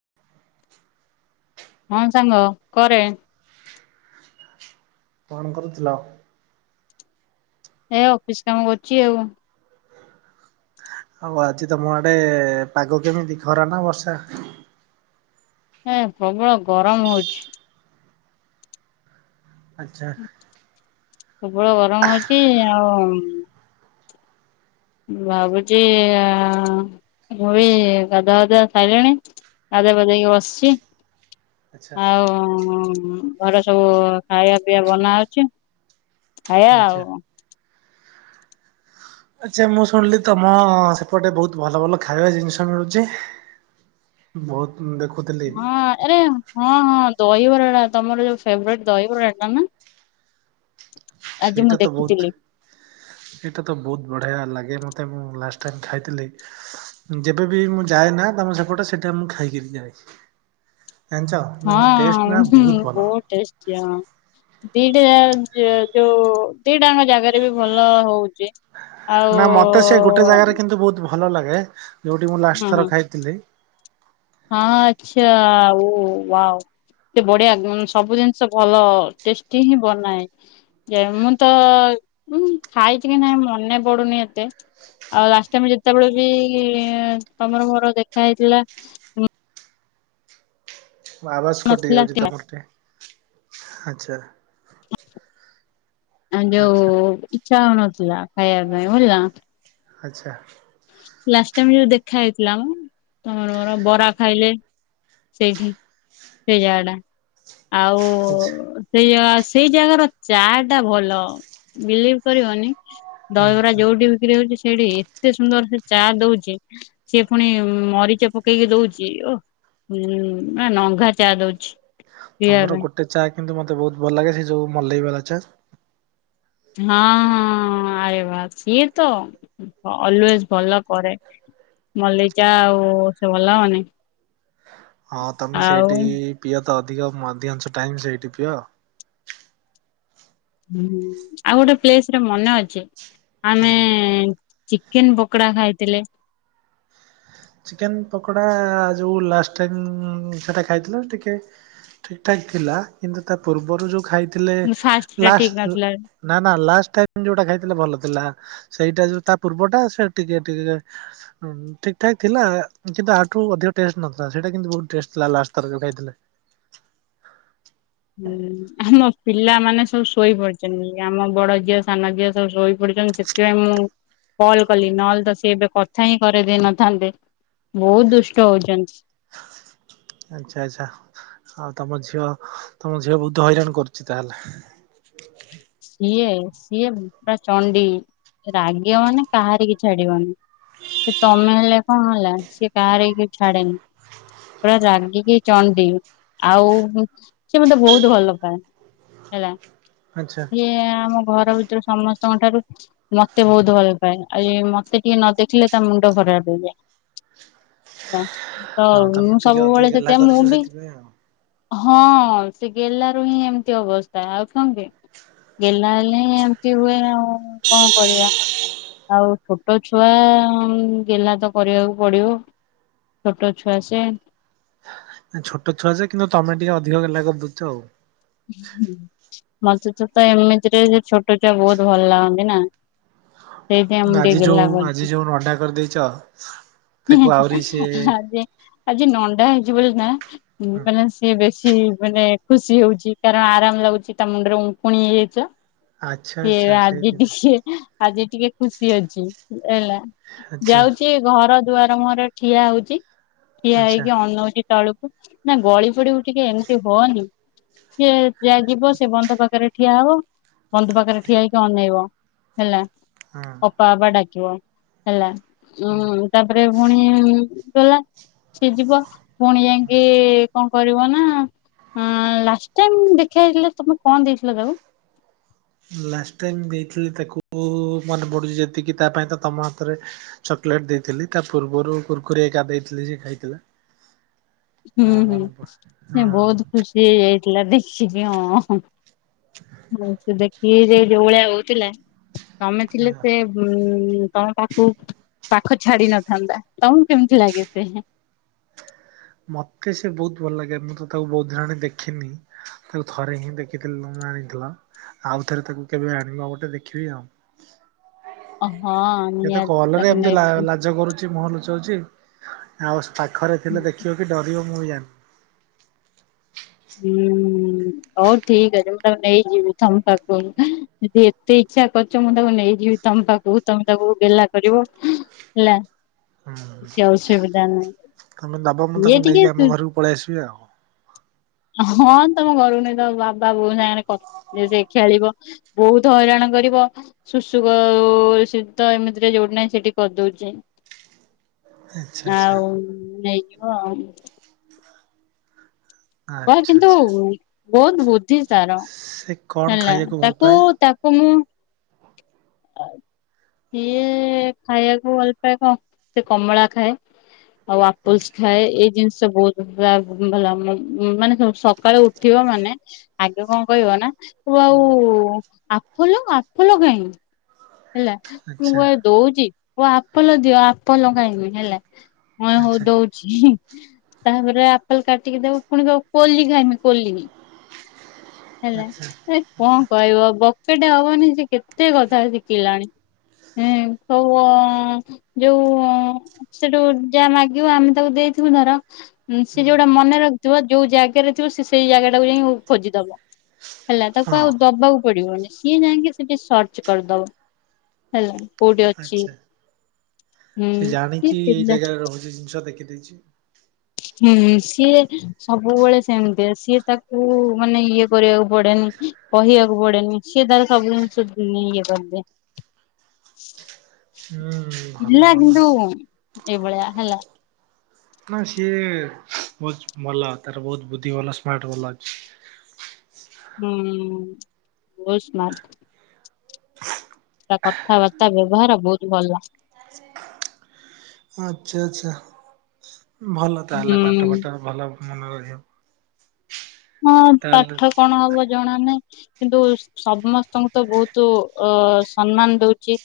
[inaudible] ହଁ ସାଙ୍ଗ କରେ। କଣ କରୁଥିଲ? ଏ ଅଫିସ୍ କାମ କରୁଚି ଆଉ। ହଉ ଆଜି ତମଆଡେ ପାଗ କେମିତି ଖରା ନା ବର୍ଷା? ହଁ ପ୍ରବଳ ଗରମ ହଉଛି। ଆଚ୍ଛା। ପ୍ରବଳ ଗରମ ହଉଚି ଆଉ ଭାବୁଚି ଆ ମୁଁବି ଗାଧୁଆ ପାଧୁଆ ସାଇଲିଣି ଗାଧେଇ ପାଧେଇକି ବସିଛି ଆଚ୍ଛା ଆଉ ଘରେ ସବୁ ଖାଇବା ପିଇବା ବନା ହଉଚି ଖାଇବା ଆଚ୍ଛା। ଆଉ। ଆଚ୍ଛା ମୁଁ ଶୁଣିଲି ତମ ସେପଟେ ବହୁତ ଭଲ ଭଲ ଖାଇବା ଜିନିଷ ମିଳୁଚି। ବହୁତ ମୁଁ ଦେଖୁ ହଁ ଆରେ ହଁ ହଁ ଦହିବରାଟା ତମର ଯୋଉ ଫେବରେଟ ଦହିବରାଟା ନା? ଚୁ ଚୁ ସେଇଟା ତ ବହୁତ ସେଇଟା ତ ବହୁତ ବଢିଆ ଲାଗେ ମତେ ମୁଁ ଲାଷ୍ଟ ଟାଇମ ଖାଇଥିଲି। ଯେବେବି ମୁଁ ଯାଏ ନା ତମ ସେପଟେ ସେଟା ମୁଁ ଖାଇକିରି ଯାଏ। ଜାଣିଚ ହଁ ଉହୁଁ ବହୁତ ଟେଷ୍ଟି ଆମ ଦିଟା ଯ ଯୋଉ ଦିଟାଙ୍କ ଜାଗାରେ ବି ଭଲ ହଉଚି ନା ମତେ ସେ ଗୋଟେ ଜାଗାରେ କିନ୍ତୁ ବହୁତ ଭଲ ଲାଗେ ଯୋଉଟି ମୁଁ ଲାଷ୍ଟ ହଁ ଥର ଖାଇଥିଲି। ହଁ ଆଚ୍ଛା ଓ ୱାଓ। ଏତେ ବଢିଆ ସବୁ ଜିନିଷ ଭଲ ଟେଷ୍ଟି ହିଁ ବନାଏ। ଯେ ମୁଁ ତ ମୁଁ ଖାଇଚି କି ନାଇଁ ମନେ ପଡୁନି ଏତେ। ଆଉ ଲାଷ୍ଟ ଟାଇମ ଯେତେବେଳେ ବି ତମର ମୋର ଦେଖା ହେଇଥିଲା ତମ ଆବାଜ କଟି ନଥିଲା ଯାଉଚି ଥିଲା, ତମରଟି ଆଚ୍ଛା। ଆ ଯଉ ଆଚ୍ଛା। ଇଚ୍ଛା ହଉନଥିଲା ଖାଇବା ପାଇଁ ବୁଝିଲ। ଆଚ୍ଛା ଲାଷ୍ଟ ଟାଇମ ଯୋଉ ଦେଖା ହେଇଥିଲା ମ ତମର ମୋର ବରା ଖାଇଲେ। ସେଇଠି ସେଇ ଜାଗାଟା ଆଚ୍ଛା ଆଉ ସେୟା ସେଇ ଜାଗାର ଚା ଟା ଭଲ ବିଲିଭ କରିବନି। ହୁଁ ଦହିବରା ହୁଁ ଯୋଉଠି ବିକ୍ରି ହଉଚି ସ ସେଇଠି ଏତେ ସୁନ୍ଦର ସେ ଚା ଦଉଚି। ସିଏ ପୁଣି ମରିଚ ପକେଇକି ଦଉଚି ଓ। ହୁଁ ନା ନଙ୍ଘା ଚା ଦଉଚି। ତମର ଗୋଟେ ଚା କିନ୍ତୁ ମତେ ବହୁତ ଭଲ ଲାଗେ ସେ ଯୋଉ ମଲେଇବାଲା ଚା। ହଁ ହଁ ଆରେ ବା ସିଏ ତ ଅଲୱେଜ ଭଲ କରେ। ମଲେଇ ଚା ଆଉ ସେ ଭଲ ହବନି ହଁ ତମେ ଆଉ ସେଇଠି ହୁଁ ପିଅ ତ ଅଧିକ ମଧ୍ୟାଂଶ ଟାଇମ୍ ସେଇଠି ପିଅ। ହୁଁ ଆଉ ଗୋଟେ ପ୍ଲେସରେ ମନେ ଅଛି ହୁଁ ଆମେ ଚିକେନ ପକଡା ଖାଇଥିଲେ ଚିକେନ ପକୋଡା ଯଉ ଲାଷ୍ଟ ଟାଇମ୍ ସେଟା ଖାଇଥିଲେ ଟିକେ ଠିକଠାକ ଥିଲା କିନ୍ତୁ ତା ପୂର୍ବରୁ ଯୋଉ ଖାଇଥିଲେ ଫାଷ୍ଟ ଟା ଠିକ ଲାଷ୍ଟ ଉଁ ନଥିଲା ନା ନା ଲାଷ୍ଟ ଟାଇମ୍ ଯୋଉଟା ଖାଇଥିଲେ ଭଲ ଥିଲା ସେଇଟା ଯୋଉ ତା ପୂର୍ବଟା ସେ ଟିକେ ଟିକେ ହୁଁ ଠିକ୍ ଠାକ୍ ଥିଲା କିନ୍ତୁ ଆଠୁ ଅଧିକ ଟେଷ୍ଟ ନଥିଲା ସେଇଟା କିନ୍ତୁ ବହୁତ ଟେଷ୍ଟ ଥିଲା ଲାଷ୍ଟଥର ଯୋଉ ଖାଇଥିଲେ। ହୁଁ ଆମ ପିଲାମାନେ ସବୁ ଶୋଇ ପଡିଚନି ଆମ ବଡ ଝିଅ ସାନ ଝିଅ ସବୁ ଶୋଇ ପଡିଚନ୍ତି ସେଥିପାଇଁ ମୁଁ କଲ କଲି ନହେଲେ ତ ସେ ଏବେ କଥା ହିଁ କରେଇଦେଇ ନଥାନ୍ତେ ବହୁତ ଦୁଷ୍ଟ ହଉଚନ୍ତି। ଆଚ୍ଛା ଆଚ୍ଛା। ଆଉ ତମ ଝିଅ ତମ ଝିଅ ବହୁତ ହଇରାଣ କରୁଛି ତାହେଲେ। ଓ [unintelligible] ସିଏ ସିଏ ପୁରା ଚଣ୍ଡି ରାଗିବ ମାନେ କାହାରି କି ଛାଡିବନି। ସେ ତମେ ହେଲେ କଣ ହେଲା ସିଏ କାହାରି କି ଛାଡେନି। ରାଗିକି ଚଣ୍ଡୀ ଆଉ ସିଏ ମତେ ବହୁତ ଭଲ ପାଏ। ହେଲା ଆଚ୍ଛା। ସିଏ ଆମ ଘର ଭିତରୁ ସମସ୍ତଙ୍କ ଠାରୁ ମତେ ବହୁତ ଭଲ ପାଏ ଆଉ ମତେ ଟିକେ ନ ଦେଖିଲେ ତା ମୁଣ୍ଡ ଖରାପ ହେଇଯାଏ। ତ ହଁ ତମେ ମୁଁ ଟିକେ ଅଧିକ ସବୁବେଳେ ଗେହ୍ଲା ସେତବେ ମୁଁ କରିଛ ବି ସେଥିପାଇଁ ଆଉ। ହଁ ସେ ଗେଲାରୁ ହିଁ ଏମିତି ଅବସ୍ଥା ଆଉ କଣ କି। ଗଲା ହେଲେ ହିଁ ଏମତି ହୁଏ ଆଉ କଣ କରିବା। ଆଉ ଛୋଟ ଛୁଆ ଗେଲ୍ହା ତ କରିବାକୁ ପଡିବ। ଛୋଟ ଛୁଆ ସିଏ। ଛୋଟ ଛୁଆା କିନ୍ତୁ ତମେ ଟିକେ ଅଧିକ ଗେଲ୍ହା କରିଦାଉଚ୍ ଆଉ। ମତେ ତ ତ ଏମିତିରେ ଯେ ଛୋଟ ଛୁଆ ବହୁତ ଭଲ ଲାଗନ୍ତି ନା। ସେଇଥିପାଇଁ ମୁଁ ଟିକେ ଆଜି ଗେହ୍ଲା ଯୋଉ କରିଛି। ଆଜି ଯୋଉ ନଣ୍ଡା କରିଦେଇଛ। ତାକୁ ଆହୁରି ସେ ଆଜି ଆଜି ନଣ୍ଡା ହେଇଛି ବୋଲି ନା ମାନେ ସିଏ ବେଶୀ ମାନେ ଖୁସି ହଉଛି। କାରଣ ଆରାମ ଲାଗୁଛି ତା ମୁଣ୍ଡରେ ଉକୁଣି ହେଇଯାଇଛି ଆଚ୍ଛା ଆଚ୍ଛା ସ ସେଇଥିପାଇଁ ଆଜି ଆଜି ଟିକେ ଖୁସି ଅଛି ହେଲା ଆଚ୍ଛା ଯାଉଛି ଘର ଦୁଆର ମୁହଁରେ ଠିଆ ହଉଛି ଠିଆ ଆଚ୍ଛା ହେଇକି ଅନୋ ଉଛି। ତେଳକୁ ନା ଗଳି ପୋଡିିବ ଟିକେ ଏମିତି ହୋନୀ। ସିଏ ଯାହା ଯିବ ସିଏ ବନ୍ଧ ପାଖରେ ଠିଆ ହବ ବନ୍ଧ ପାଖରେ ଠିଆ ହେଇକି ଅନେଇବ। ହେଲା। ହଁ। ବା ବା ଡାକିବ ହେଲା ହୁଁ ତାପରେ [unintelligible] ଗଲା ସି ଯିବ ଭଉଣୀ ଯାଇକି କଣ କରିବ ନା ଲାଷ୍ଟ ଟାଇମ ଦେଖାଥିଲେ ତମେ କଣ ଦେଇଥିଲ ତାକୁ। ଲାଷ୍ଟ ଟାଇମ୍ ଦେଇଥିଲି ତାକୁ ମନେ ପଢଡ଼ୁଛି ଯେତିକି ତା ପାଇଁ ତ ତମ ହାତରେ ଚକୋଲେଟ ଦେଇଥିଲି ତା ପୂର୍ବରୁ କୁର୍କୁରେ ଏକା ଦେଇଥିଲି ସେ ଖାଇଥିଲା। ହୁଁ ହଁ ହୁଁ ମନେ ପଡୁ ସେ ବହୁତ ଖୁସି ହେଇ ଯାଇଥିଲା ଦ ହଁଉ ସେ ଦେଖିକି ଯ ଯୋଉ ଭଳିଆ ହଉଥିଲା। ତମେ ଥିଲେ ହଁ। ସେ ଉୁଁ ତମ ତାକୁ ପାଖ ଛାଡି ନଥାନ୍ତା ତମକୁ କେମିତି ଲାଗେ ସେ ମତେ ସେ ବହୁତ ଭଲ ଲାଗେ ମୁଁ ତ ତାକୁ ବହୁଦ୍ଧ ଦିନ ଦେଖିନି। ତାକୁ ଥରେ ହିଁ ଦେଖିଥିଲି ମୁଁ ଆଣିଥିଲ ଆଉ ଥରେ ତାକୁ କେବେ ଆଣିବ ଗୋଟେ ଦେଖିବି ଆଉ। ହଁ। ସେତ ନିହାତି କଲ ରେ ତାକୁ ଏମିତି ନେବି ଲାଜ କରୁଛି। ମୁହଁ ଲୁଚାଉଛି ଆଉ ପାଖରେ ଥିଲେ ଦେଖିବ କି ଡରିବ ମୁଁ ବି ଜାଣିି। ଉମ୍ ହଉ ଠିକ ଅଛି [unintelligible] ନେଇଯିବି ଥମ ପାାଖ ଯଦି ଏତେ ଇଛା କରିଛ ମୁଁ ତାକୁ ନେଇଯିବି ତମ ପାଖକୁ ତମେ ତାକୁ ଗେଲା କରିବ। ହେଲା ହୁଁ କିଛି ଅସୁବିଧା ନାହିଁ ଇଏ ଟିକେ ପଳଆସିବି ଆଉ। ହଁ ତମ ଘରୁକୁ ନେଇ ତ ବାବା ବୋଉ ସାଙ୍ଗ ସେ ଖେଳିବ। ବହୁତ ହଇରାଣ କରିବ। ସୁଶୁ ଶେ ତ ଏମିତିରେ ଯୋଉଠି ନାହିଁ ସେଠି କରିଦଉଛି। ଆଚ୍ଛା ଆଚ୍ଛା ଆଉ ନେଇଯିବ ଆଉ। ବା ଆଚ୍ଛା କିନ୍ତୁ ଆଚ୍ଛା ବହୁତ୍ ବୁଦ୍ଧି ତାର। ସେ କଣ ହେଲା ଖାଇବାକୁ ଭଲ ତାକୁ ପାଏ? ତାକୁ ମୁଁ ସିଏ ଖାଇବାକୁ ଭଲ ପାଏ କଁ ସେ କମଳା ଖାଏ। ଆଉ ଆପଲସ ଖାଏ ଏଇ ଜିନିଷ ବହୁତ୍ [unintelligible] ମାନେ ସକାଳେ ଉଠିବ ମାନେ ଆଗେ କଁ କହିବନା କହିବ ଆଉ ଆପ୍ ଫୁଲ ଆଫଲେ କାଇଁ। ହେଲା ମୁଁ ଆଚ୍ଛା କଏ ଦଉଚି କଇଁବ ଆପଲ ଦିଅ ଆପଲ କାଇଁବି ହେଲା। ହଁ ଆଚ୍ଛା ହଉ ଦଉ ହୁ ତାପରେ ଆପଲ କାଟିକି ଦବ ପୁଣି କଁ କୋଲି ଖାଇମିନ୍ କୋଲି ହେଲା ଆଚ୍ଛା ଏ କଁ କହିବ ବକେଟେ ହବନି ସେକେତେ କଥା ଶିକ୍ କିଲାଣି ଏଁ କୋଉ ହଁ ଯୋଉ ସେଠୁ ଯାହା ମାଗିବ ଆମେ ତାକୁ ଦେଇଥିବୁ ଧର ସେ ଯୋଉଟା ମନେ ରଖିଥିବ ଯୋଉ ଜାଗାରେ ଥିବ ସେସେଇ ଜାଗାଟାକୁ ଯାଇ ଖୋଜିଦବ। ହେଲା ତାକୁ ହଁ ଆଉ ଦବାକୁ ପଡ଼ିବନି ସିଏ ଯାଇକି ସେଠି ସର୍ଚ୍ଚ କରିଦବ। ହେଲା କୋଉଠି ଅଛି। ଆଚ୍ଛା। ସେ ହୁଁ କି ଜାଣିଚି ଏଇ ପିଲା ଜାଗାରେ ରହୁଚି ଜିନିଷ ଦେଖି ଦେଇଚି। ଉମ୍ ସିଏ ସବୁବେଳେ ସେମିତିଆ ସିଏ ତାକୁ ମାନେ ଇଏ କରିବାକୁ ପଡ଼େନି କହିବାକୁ ପଡ଼େନି। ସିଏ ତାର ସବୁ ଜିନିଷ ନି ଇଏ କରିଦିଏ। ହୁଁ। ଭଲ ପିଲା କିନ୍ତୁ ଭଲ। ଏଭଳିଆ ହେଲା। ନା ସିଏ ବହୁତ୍ ଭଲ ତାର ବହୁତ୍ ବୁଦ୍ଧି ଭଲ ସ୍ମାର୍ଟ ଭଲ ଅଛି। ହୁଁ ବହୁତ୍ ସ୍ମାର୍ଟ। ତା କଥାବାର୍ତ୍ତା ବ୍ୟବହାର ବହୁତ୍ ଭଲ। [inaudible] ଆଚ୍ଛା ଆଚ୍ଛା ଭଲ ହୁଁ ତାହେଲେ ପାଠ ପଠରେ ଭଲ ମନେ ରହିବ। ହଁ ତାହେଲେ ପାଠ କଣ ହବ ଜଣନାହିଁ କିନ୍ତୁ ସମସ୍ତଙ୍କୁତ ବହୁତ୍ ଅ ସମ୍ମାନ ଦଉଚି।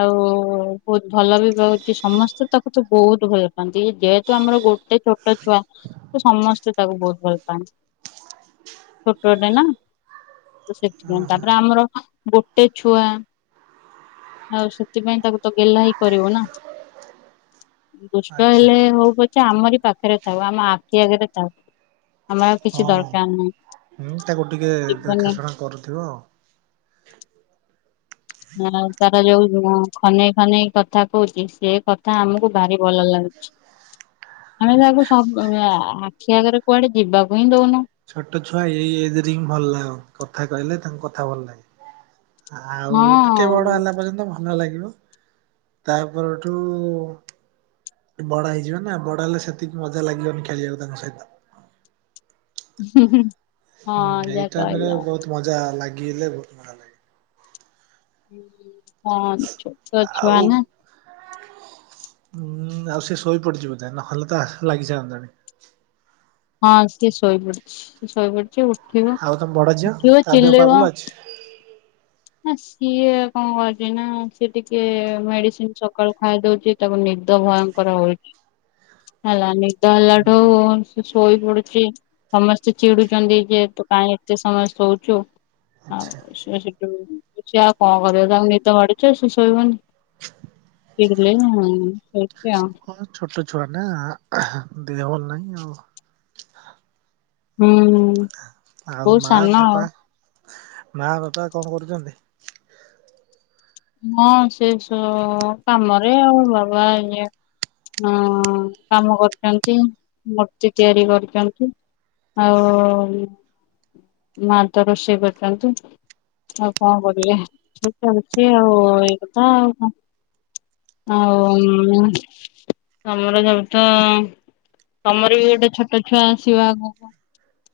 ଆଉ ବହୁତ୍ ଭଲବି ପାଉଚି ସମସ୍ତେ ତାକୁତ ବହୁତ ଭଲ ପାହାନ୍ତି ଇଏ ଯେହେତୁ ଆମର ଗୋ ଏଇ ଛୋଟ ଛୁଆ ତସମସ୍ତେ ତାକୁ ବହୁତ୍ ଭଲ ପାଆନ୍ତି। ଛୋଟଟେନା ସେଥିପାଇଁ ଓହୋ ତାପରେ ଆମର ଗୋଟେ ଛୁଆ। ଆଉ ସେଥିପାଇଁ ତାକୁତ ଗେହ୍ଲାହି କରିବୁନା ଦୁଷ୍ଟ ଆଚ୍ଛା। ହେଲେ ହଉ ପ ସେଆମରି ପାଖରେ ଥାଉ ଆମ ଆଖି ଆଗରେ ଥାଉ ଆମ ହଁ ଉମ୍ ତାକୁ ଟିକେ ଜୀବନ ଦେଖାଶୁଣା କରୁଥିବ। ହଁ ତାର ଯୋଉ ଖନେଇ ଖନେଇ କଥା କହୁଚି ସେକଥା ଆମକୁ ଭାରି ଭଲ ଲାଗୁ ଆମେ ତାକୁ ସ ଆଁ ଆଖି ଆଗରେ କୁଆଡ଼େ ଯିବାକୁହିଁ ଦଉନୁ। ଛୋଟ ଛୁଆ ଏଇ ଏଜ୍ରେହିଁ ଭଲ ଲାଗ କଥା କହିଲେ ତାଙ୍କ କଥା ଭଲ ଲାଗେ। ଆଉ ଟିକେ ବଡ଼ ହଁ ହେଲା ପର୍ଯ୍ୟନ୍ତ ଭଲ ଲାଗିବ ତା ପରଠୁ ବଡ଼ ହେଇଯିବନା ବଡ଼ ହେଲେ ସେତିକି ମଜା ଲାଗିବନି ଖେଳିବାକୁ ତାଙ୍କ ସହିତ। ହୁଁ ହୁଁ। ହୁଁ ଏଇ ଟାଇମରେ ବହୁତ୍ ମଜା ଲାଗଲେ ବହୁତ୍ ମଜା ଲାଗେ। ହଁ ଛୋଟ ଛୁଆନା। ଉୁଁ ଆଉ ସେଶୋଇ ପଡ଼ିଚି ବୋଧେ ନହେଲେତ ଲାଗିସାରିତାନି। ହଁ ସିଏ ଶୋଇପଡଛି ଶୋଇ ପଡ଼ିଚି ଉଠିବ ଆଉ ତମ ବଡ ଝିଅ ଉଠିବ ତା ଦେହ ପା ଭଲ ଚିଲେଇବ ଅଛି? ନା ସିଏ କଣ କରୁଚି ନା ସିଏ ଟିକେ ମେଡିସିନ୍ ସକାଳୁ ଖାଇଦଉଚି। ତାକୁ ନିଦ ଭୟଙ୍କର ହଉ ଛି। ହେଲା ନିଦ ହେଲା ଠୁ ସେ ଶୋଇ ପଡୁଛି ସମସ୍ତେ ଚିଡୁଚନ୍ତି ଯେ ତୁ କାହିଁ ଏତେ ସମୟ ଶୋଉଛୁ। ଆଚ୍ଛା ଆଉ ସେ ସେଠୁ ସିଏ ଆଉ କଣ କରିବ ତାଙ୍କୁ ନିଦ ମାଡୁଚି ସେ ଶୋଇବନି ପିଇକି ପିଲେଇ ମୋ ଶୋଇଛି ଆଉ। ହଁ ଛୋଟ ଛୁଆ ନା ଆହୋ ଦେହ ଭଲ ନାହିଁ ଆଉ। ହୁଁ ଆଉ ବହୁତ ମା ସାନ ବାପା ଆଉ ମା ବାପା କଣ କରୁଚନ୍ତି? ହଁ ସେ ସୋ- କାମରେ ଆଉ ବାବା ଇଏ ହଁ କାମ କରୁଛନ୍ତି। ମୂର୍ତ୍ତି ତିଆରି କରିଛନ୍ତି। ଆଉ ଉଁ, ମା ତ ରୋଷେଇ କରୁଛନ୍ତି। ଆଉ କଣ କରିବେ? [inaudible] ସେ ଆଉ ଏଇ କଥା ଆଉ କଣ। ଆଉ [unintelligible] ଆମର ଯୌଥ ତୋମର ବି ଗୋଟେ ଛୋଟ ଛୁଆ ଆସିବ ଆଗକୁ।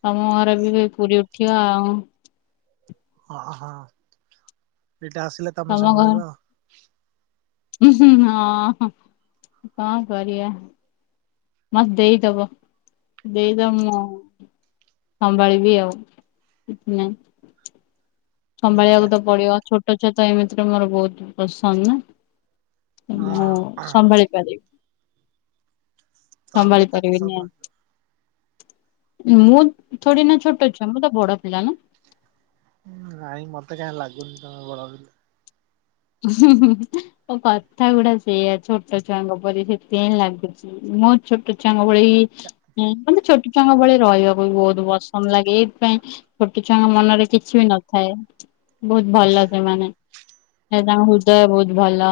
ତୋମ ଘରେ ବି [unintelligible] ପୁରି ଉଠିବ। ହଁ, ହଁ ଏଇଟା ଆସିଲେ ତୋମେ ତମ ଘର ସମ୍ଭାଳିବ। [unintelligible] ହଁ, ହଁ କଣ କରିବା? ମୋତ ଦେଇଦବ ଦେଇଦବ ମୁଁ ସମ୍ଭାଳିବି ଆଉ କିଛି ନାହିଁ। ଆଚ୍ଛା ସମ୍ଭାଳିବାକୁ ତ ପଡିବ। ଛୋଟ ଛୁଆ ତ ଏମିତିରେ ମୋର ବହୁତ ପସନ୍ଦ। ହଁ ମୁଁ ହଁ। ସମ୍ଭାଳି ପାରିବି। ତମେ ସମ୍ଭଳି ତାକୁ ପାରିବିନି ସମ୍ଭାଳିବ [unintelligible] ମୁଁ ଥୋଡି ନା ଛୋଟ ଛୁଆ, ମୁଁ ତ ବଡ ପିଲା ନା? ଉଁ, ନାଇଁ ମୋତେ କାଇଁ ଲାଗୁନି ତୋମେ ବଡ ପିଲା। ତୋମ କଥା ଗୁଡା ସେଇଆ ଛୋଟ ଛୁଆଙ୍କ ପରି ସେଥିପାଇଁ ଲାଗୁଛି। ମୋ ଛୋଟ ଛୁଆଙ୍କ ଭଳି ଚା ହଁ ତ ମୋତେ ଛୋଟ ଛୁଆଙ୍କ ଭଳି ରହିବାକୁ ବି ବହୁତ ପସନ୍ଦ ଲାଗେ। ଏଇଥିପାଇଁ ଛୋଟ ଛୁଆଙ୍କ ମନରେ କିଛି ବି ନଥାଏ ବହୁତ ଭଲ ସେମାନେ। ସେ ତାଙ୍କ ହୃଦୟ ବହୁତ ଭଲ।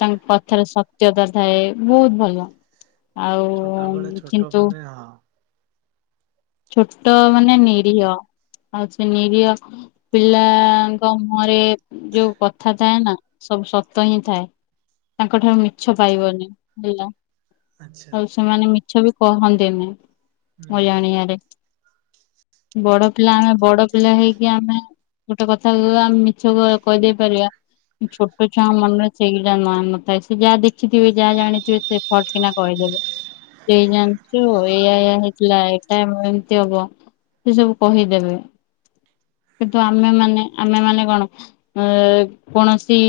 ତାଙ୍କ କଥାରେ ସତ୍ୟତା ଥାଏ। ବହୁତ ଭଲ। ଆଉ ଉଁ, କିନ୍ତୁ ଏ ହଁ। ଛୋଟ ମାନେ ନିରୀହ। ଆଉ ସେ ନିରୀହ ପିଲାଙ୍କ ମୁହଁରେ ଯୋଉ କଥା ଥାଏ ନା ସବୁ ସତ ହିଁ ଥାଏ। ତାଙ୍କ ଠାରୁ ମିଛ ପାଇବନି ହେଲା। ଆଚ୍ଛା ଆଚ୍ଛା। ଆଉ ସେମାନେ ମିଛ ବି କହନ୍ତିନି ହୁଁ ମୋ ହୁଁ ଜାଣିବାରେ। ବଡ ପିଲା ଆମେ ବଡ ପିଲା ହେଇକି ଆମେ ଗୋଟେ କଥା କୁ ଆମେ ମିଛକୁ କହିଦେଇ ପାରିବା। ଛୋଟ ଛୁଆ ମନରେ ସେଇଟା ନା ନଥାଏ। ସେ ଯାହା ଦେଖିଥିବେ ଯାହା ଜାଣିଥିବେ ସେ ଫଟ କିନା କହିଦେବେ ଏଇ ଜାଣିଛୁ ଏଇଆ ଏଇଆ ହେଇଥିଲା। ଏଟା ମୁଁ ଏମତି ହବ ସେ ସବୁ କହିଦେବେ। କିନ୍ତୁ ଆମେମାନେ ଆମେମାନେ କଣ ଅ କୌଣସି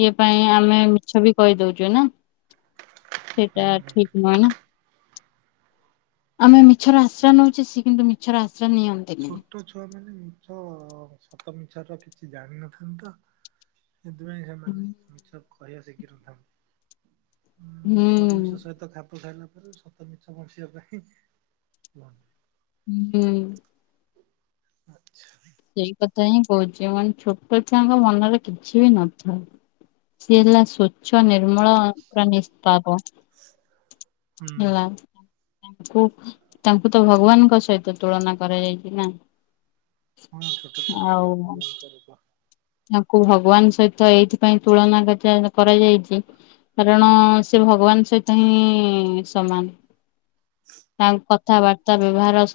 ଇଏ ପାଇଁ ଆମେ ମିଛ ବି କହିଦଉଛୁ ନା ଖୁଖୁ ସେଟା ଠିକ୍ ନୁହେଁ ନା ଆମେ ମିଛର ଆସ ଆଶ୍ରା ନେଉଛି ସେଏ କିନ୍ତୁ ମିଛର ଆଶ୍ରୟ ନିଅନ୍ତି ଛୋଟ ଛୁଆ ମାନେ ମିଛ ସତ ମିଛ ର କିଛି ଜାଣିନଥାନ୍ତି ତ ସେଥିପାଇଁ ସେମାନେ ମିଛ କହିବା ଶିଖିନଥାନ୍ତି ଉଁ ହୁଁ ପରିବେଶ ସହିତ ଖାପ ଖାଇଲା ପରେ ସବୁ ପେଟ ପୋସିବା ପାଇଁ ହୁଁ ଆଚ୍ଛା ସେଇ କଥା ହିଁ କହୁଛି ମାନେ ଛୋଟ ଛୁଆଙ୍କ ମନରେ କିଛି ବି ନଥାଏ ସିଏ ହେଲା ସ୍ଵଚ୍ଛ ନିର୍ମଳ ନିଷ୍ପାପ ହୁଁ ହେଲା ତାଙ୍କୁ ତାଙ୍କୁ ତ ଭଗବାନଙ୍କ ସହିତ ତୁଳନା କରାଯାଇଛି ନା ହଁ ଛୋଟ ଛୋଟ ଆଉ ବହୁ ନନ କର ତାଙ୍କୁ ଭଗବାନଙ୍କ ସହିତ ଏଇଥିପାଇଁ ତୁଳନା କ କରାଯାଇଛି ହୁଁ। କାରଣ ସେ ଭଗବାନ୍ ସହିତ ହିଁ ସମାନ ତାଙ୍କ କଥାବାର୍ତ୍ତା ବ୍ୟବହାର ସବୁ